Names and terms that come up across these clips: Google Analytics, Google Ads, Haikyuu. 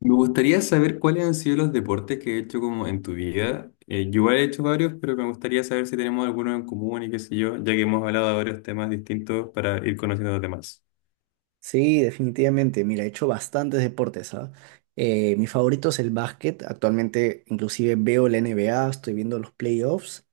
Me gustaría saber cuáles han sido los deportes que he hecho como en tu vida. Yo igual he hecho varios, pero me gustaría saber si tenemos algunos en común y qué sé yo, ya que hemos hablado de varios temas distintos para ir conociendo a los demás. Sí, definitivamente. Mira, he hecho bastantes deportes, ¿ah? Mi favorito es el básquet. Actualmente inclusive veo la NBA, estoy viendo los playoffs.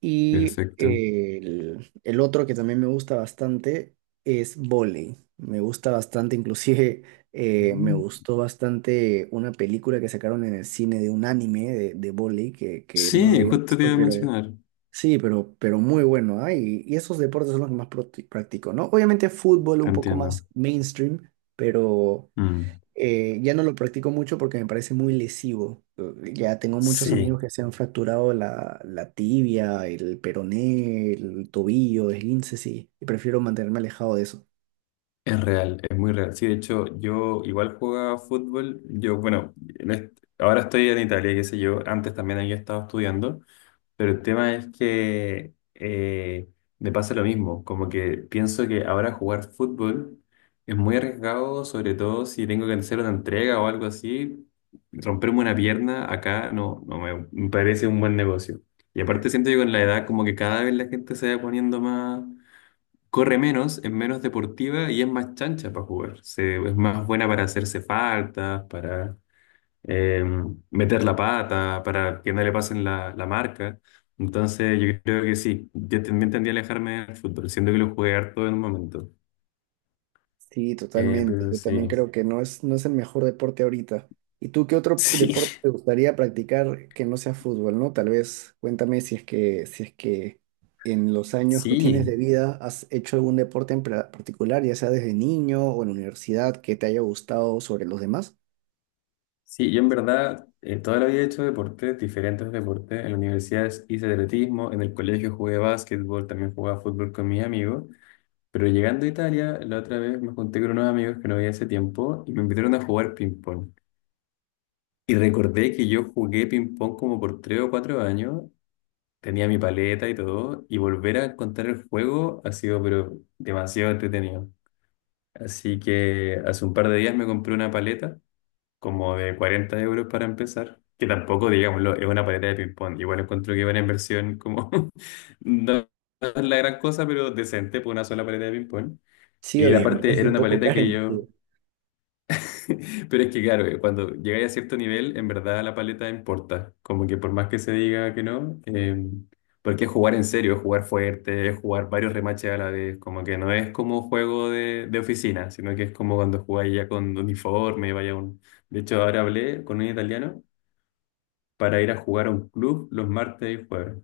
Y Perfecto. eh, el, el otro que también me gusta bastante es vóley. Me gusta bastante, inclusive me Mm. gustó bastante una película que sacaron en el cine de un anime de vóley que no lo Sí, había justo te visto, iba a pero mencionar. sí, pero muy bueno, ¿ah? Y esos deportes son los que más practico, ¿no? Obviamente fútbol un poco Entiendo. más mainstream, pero Mm. Ya no lo practico mucho porque me parece muy lesivo. Ya tengo muchos amigos Sí, que se han fracturado la tibia, el peroné, el tobillo, esguinces, y prefiero mantenerme alejado de eso. es real, es muy real. Sí, de hecho, yo igual jugaba fútbol. Yo, bueno, ahora estoy en Italia, qué sé yo. Antes también había estado estudiando. Pero el tema es que me pasa lo mismo, como que pienso que ahora jugar fútbol es muy arriesgado, sobre todo si tengo que hacer una entrega o algo así, romperme una pierna acá no, no me parece un buen negocio. Y aparte siento que con la edad como que cada vez la gente se va poniendo más, corre menos, es menos deportiva y es más chancha para jugar. Es más buena para hacerse faltas, para eh, meter la pata para que no le pasen la marca. Entonces yo creo que sí, yo también tendría a alejarme del fútbol, siendo que lo jugué harto en un momento. Sí, Eh, totalmente. pero Yo también sí, creo que no es el mejor deporte ahorita. ¿Y tú qué otro sí, deporte te gustaría practicar que no sea fútbol, ¿no? Tal vez cuéntame si es que en los años que tienes de sí, vida has hecho algún deporte en particular, ya sea desde niño o en la universidad, que te haya gustado sobre los demás. sí, yo en verdad toda la vida he hecho deportes, diferentes deportes. En la universidad hice atletismo, en el colegio jugué básquetbol, también jugaba fútbol con mis amigos. Pero llegando a Italia, la otra vez me junté con unos amigos que no había hace tiempo y me invitaron a jugar ping-pong. Y recordé que yo jugué ping-pong como por 3 o 4 años, tenía mi paleta y todo, y volver a encontrar el juego ha sido pero demasiado entretenido. Así que hace un par de días me compré una paleta como de 40 euros para empezar, que tampoco, digámoslo, es una paleta de ping-pong. Igual encuentro que es una inversión como no es la gran cosa, pero decente por una sola paleta de ping-pong. Sí, Y oye, me aparte parece era un una poco paleta cara que yo... inclusive. Pero es que claro, cuando llegáis a cierto nivel, en verdad la paleta importa. Como que por más que se diga que no, porque es jugar en serio, es jugar fuerte, es jugar varios remaches a la vez. Como que no es como juego de oficina, sino que es como cuando jugáis ya con uniforme, vaya un... De hecho, ahora hablé con un italiano para ir a jugar a un club los martes y jueves.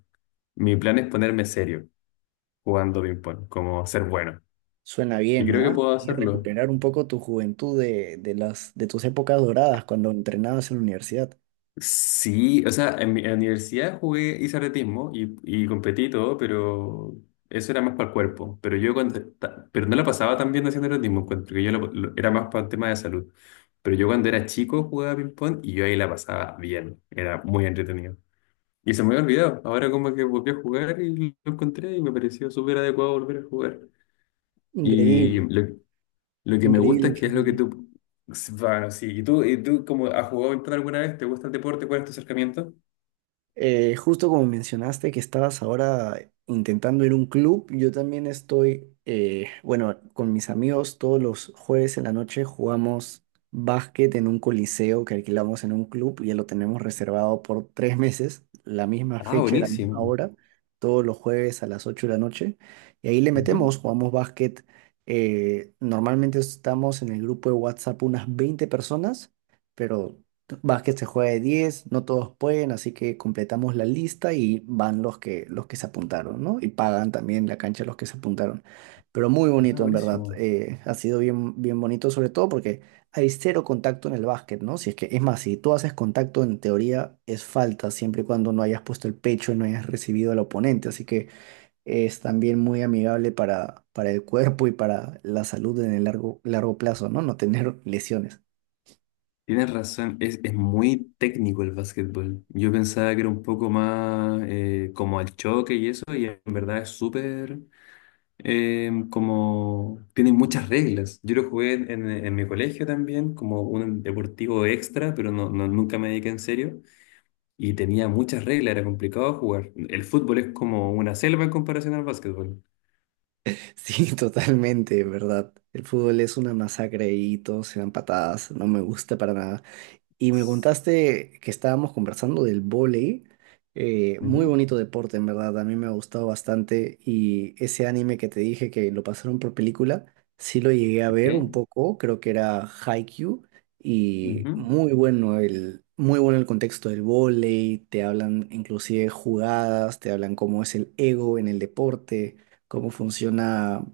Mi plan es ponerme serio jugando ping-pong, como ser bueno. Suena Y bien, creo que ¿ah? puedo Hay que hacerlo. recuperar un poco tu juventud de tus épocas doradas cuando entrenabas en la universidad. Sí, o sea, en la universidad jugué, hice atletismo y competí y todo, pero eso era más para el cuerpo. Pero no la pasaba tan bien haciendo atletismo, encuentro que yo era más para el tema de salud. Pero yo cuando era chico jugaba ping-pong y yo ahí la pasaba bien, era muy entretenido. Y se me había olvidado, ahora como que volví a jugar y lo encontré y me pareció súper adecuado volver a jugar. Y Increíble, lo que me increíble, gusta es que es lo que increíble. tú... Bueno, sí, y tú como has jugado ping-pong alguna vez, ¿te gusta el deporte? ¿Cuál es tu acercamiento? Justo como mencionaste que estabas ahora intentando ir a un club, yo también estoy, bueno, con mis amigos todos los jueves en la noche jugamos básquet en un coliseo que alquilamos en un club, ya lo tenemos reservado por 3 meses, la misma Ah, fecha y la misma buenísimo. hora, todos los jueves a las 8 de la noche, y ahí le Ujú. metemos, jugamos básquet. Normalmente estamos en el grupo de WhatsApp unas 20 personas, pero básquet se juega de 10, no todos pueden, así que completamos la lista y van los que se apuntaron, ¿no? Y pagan también la cancha los que se apuntaron. Pero muy Ah, bonito, en verdad. buenísimo. Ha sido bien bonito, sobre todo porque hay cero contacto en el básquet, ¿no? Si es que, es más, si tú haces contacto, en teoría es falta, siempre y cuando no hayas puesto el pecho y no hayas recibido al oponente. Así que es también muy amigable para el cuerpo y para la salud en el largo plazo, ¿no? No tener lesiones. Tienes razón, es muy técnico el básquetbol. Yo pensaba que era un poco más como al choque y eso, y en verdad es súper como... Tiene muchas reglas. Yo lo jugué en mi colegio también, como un deportivo extra, pero nunca me dediqué en serio. Y tenía muchas reglas, era complicado jugar. El fútbol es como una selva en comparación al básquetbol. Sí, totalmente, ¿verdad? El fútbol es una masacre y todos se dan patadas, no me gusta para nada. Y me contaste que estábamos conversando del vóley, muy Ujú. bonito deporte en verdad, a mí me ha gustado bastante y ese anime que te dije que lo pasaron por película, sí lo llegué a ver un Ok. poco, creo que era Haikyuu y Ujú. Muy bueno el contexto del vóley, te hablan inclusive jugadas, te hablan cómo es el ego en el deporte, cómo funciona,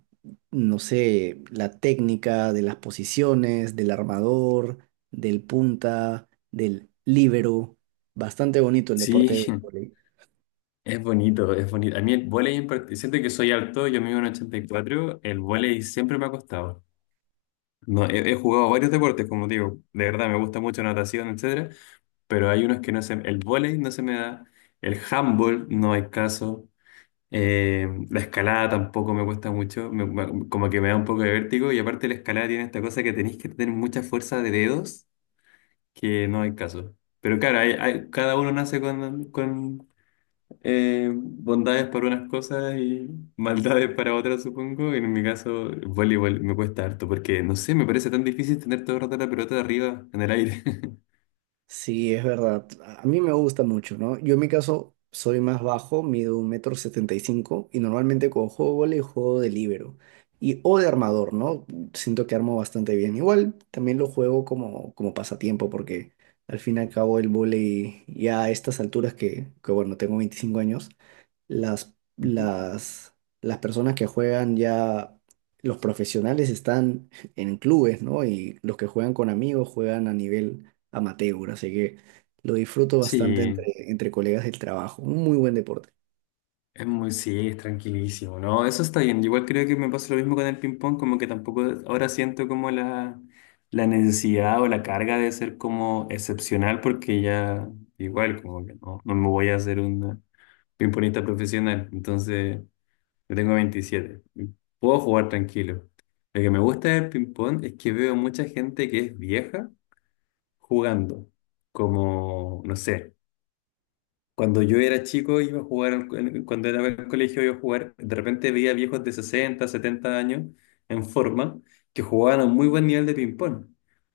no sé, la técnica de las posiciones, del armador del punta, del líbero. Bastante bonito el Sí, deporte del vóley. es bonito, es bonito. A mí el vóley en particular, siento que soy alto, yo mido en 84, el vóley siempre me ha costado. No, he jugado varios deportes, como digo, de verdad me gusta mucho natación, etcétera, pero hay unos que no se, el vóley no se me da, el handball no hay caso, la escalada tampoco me cuesta mucho, como que me da un poco de vértigo y aparte la escalada tiene esta cosa que tenéis que tener mucha fuerza de dedos, que no hay caso. Pero claro, cada uno nace con bondades para unas cosas y maldades para otras, supongo. En mi caso, el voleibol me cuesta harto porque, no sé, me parece tan difícil tener todo el rato la pelota arriba en el aire. Sí, es verdad. A mí me gusta mucho, ¿no? Yo en mi caso soy más bajo, mido un metro 75 y normalmente cuando juego vóley juego de líbero y o de armador, ¿no? Siento que armo bastante bien. Igual también lo juego como, como pasatiempo porque al fin y al cabo el vóley ya a estas alturas que bueno, tengo 25 años, las, Ujú. las, las personas que juegan ya, los profesionales están en clubes, ¿no? Y los que juegan con amigos juegan a nivel amateur, así que lo disfruto bastante entre, Sí, entre colegas del trabajo. Un muy buen deporte. Sí, es tranquilísimo, ¿no? Eso está bien. Igual creo que me pasa lo mismo con el ping-pong, como que tampoco ahora siento como la necesidad o la carga de ser como excepcional, porque ya igual, como que no, no me voy a hacer un ping-pongista profesional. Entonces. Yo tengo 27. Puedo jugar tranquilo. Lo que me gusta del ping-pong es que veo mucha gente que es vieja jugando. Como, no sé, cuando yo era chico iba a jugar, cuando era en el colegio iba a jugar, de repente veía viejos de 60 70 años en forma que jugaban a un muy buen nivel de ping-pong.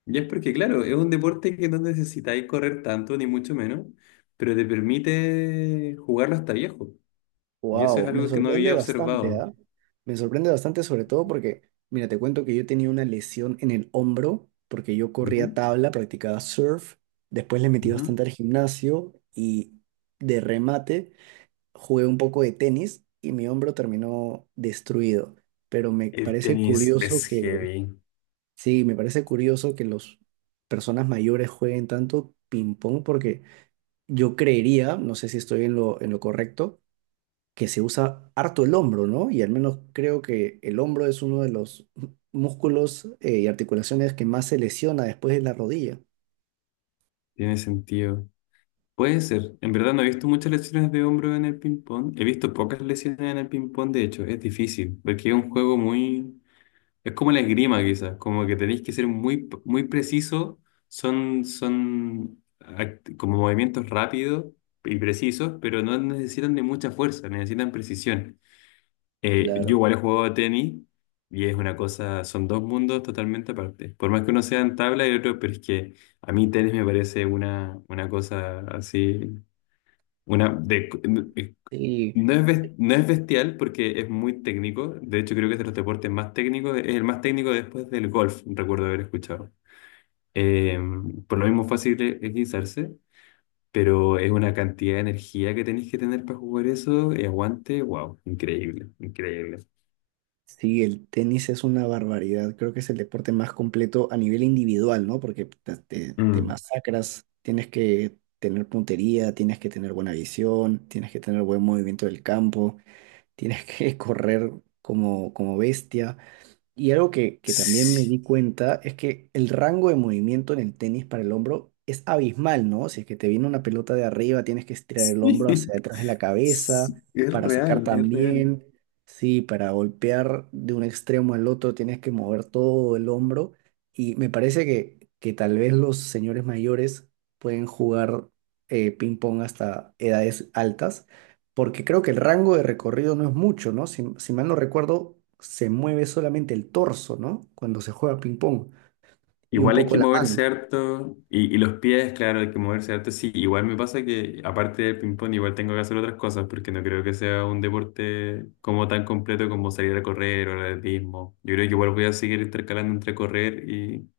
Y es porque, claro, es un deporte que no necesitáis correr tanto, ni mucho menos, pero te permite jugarlo hasta viejo. Y eso es Wow, me algo que no sorprende había bastante, observado. ¿ah? Me sorprende bastante sobre todo porque, mira, te cuento que yo tenía una lesión en el hombro porque yo corría Ujú, tabla, practicaba surf, después le metí ujú. bastante al gimnasio y de remate jugué un poco de tenis y mi hombro terminó destruido. Pero me El parece tenis es curioso pues, que, heavy, sí, me parece curioso que las personas mayores jueguen tanto ping-pong porque yo creería, no sé si estoy en en lo correcto, que se usa harto el hombro, ¿no? Y al menos creo que el hombro es uno de los músculos y articulaciones que más se lesiona después de la rodilla. tiene sentido. Puede ser. En verdad no he visto muchas lesiones de hombro en el ping-pong. He visto pocas lesiones en el ping-pong, de hecho. Es difícil, porque es un juego muy... Es como la esgrima, quizás. Como que tenéis que ser muy, muy preciso. Son como movimientos rápidos y precisos, pero no necesitan de mucha fuerza, necesitan precisión. Yo Claro. igual he jugado tenis y es una cosa, son dos mundos totalmente aparte. Por más que uno sea en tabla y otro, pero es que a mí tenis me parece una cosa así, una de, eh, Sí, no es, bes- no es bestial porque es muy técnico. De hecho, creo que es de los deportes más técnicos, es el más técnico después del golf, recuerdo haber escuchado. Eh, por lo mismo fácil equilizarse, pero es una cantidad de energía que tenéis que tener para jugar eso y aguante, wow, increíble, increíble. sí, el tenis es una barbaridad. Creo que es el deporte más completo a nivel individual, ¿no? Porque te Mm. masacras, tienes que tener puntería, tienes que tener buena visión, tienes que tener buen movimiento del campo, tienes que correr como, como bestia. Y algo que también me Sí, di cuenta es que el rango de movimiento en el tenis para el hombro es abismal, ¿no? Si es que te viene una pelota de arriba, tienes que estirar el hombro hacia detrás de la cabeza sí, es para sacar real, es real. también. Sí, para golpear de un extremo al otro tienes que mover todo el hombro. Y me parece que tal vez los señores mayores pueden jugar ping-pong hasta edades altas porque creo que el rango de recorrido no es mucho, ¿no? Si, si mal no recuerdo, se mueve solamente el torso, ¿no? Cuando se juega ping-pong y un Igual hay poco que la moverse mano. harto y los pies, claro, hay que moverse harto. Sí, igual me pasa que aparte del ping-pong igual tengo que hacer otras cosas porque no creo que sea un deporte como tan completo como salir a correr o el atletismo. Yo creo que igual voy a seguir intercalando entre correr y,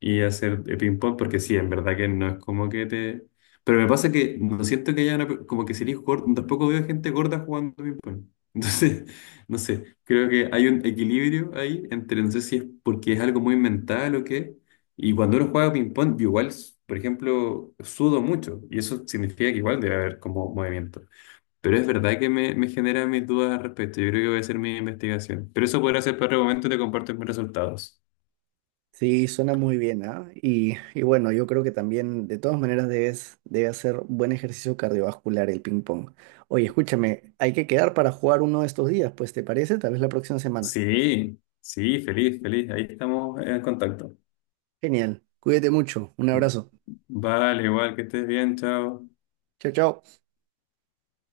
y hacer de ping pong, porque sí, en verdad que no es como que te... Pero me pasa que no siento que haya una... Como que sería gordo, tampoco veo gente gorda jugando ping pong. Entonces, no sé, creo que hay un equilibrio ahí entre, no sé si es porque es algo muy mental o qué. Y cuando uno juega ping pong, yo igual, por ejemplo, sudo mucho, y eso significa que igual debe haber como movimiento. Pero es verdad que me genera mis dudas al respecto. Yo creo que voy a hacer mi investigación. Pero eso podrá ser para otro momento y te comparto mis resultados. Sí, suena muy bien, ¿ah? Y bueno, yo creo que también, de todas maneras, debes, debe hacer buen ejercicio cardiovascular el ping-pong. Oye, escúchame, hay que quedar para jugar uno de estos días, pues, ¿te parece? Tal vez la próxima semana. Sí, sí, feliz, feliz. Ahí estamos en contacto. Genial. Cuídate mucho. Un abrazo. Vale, igual que estés bien, chao. Chao, chao.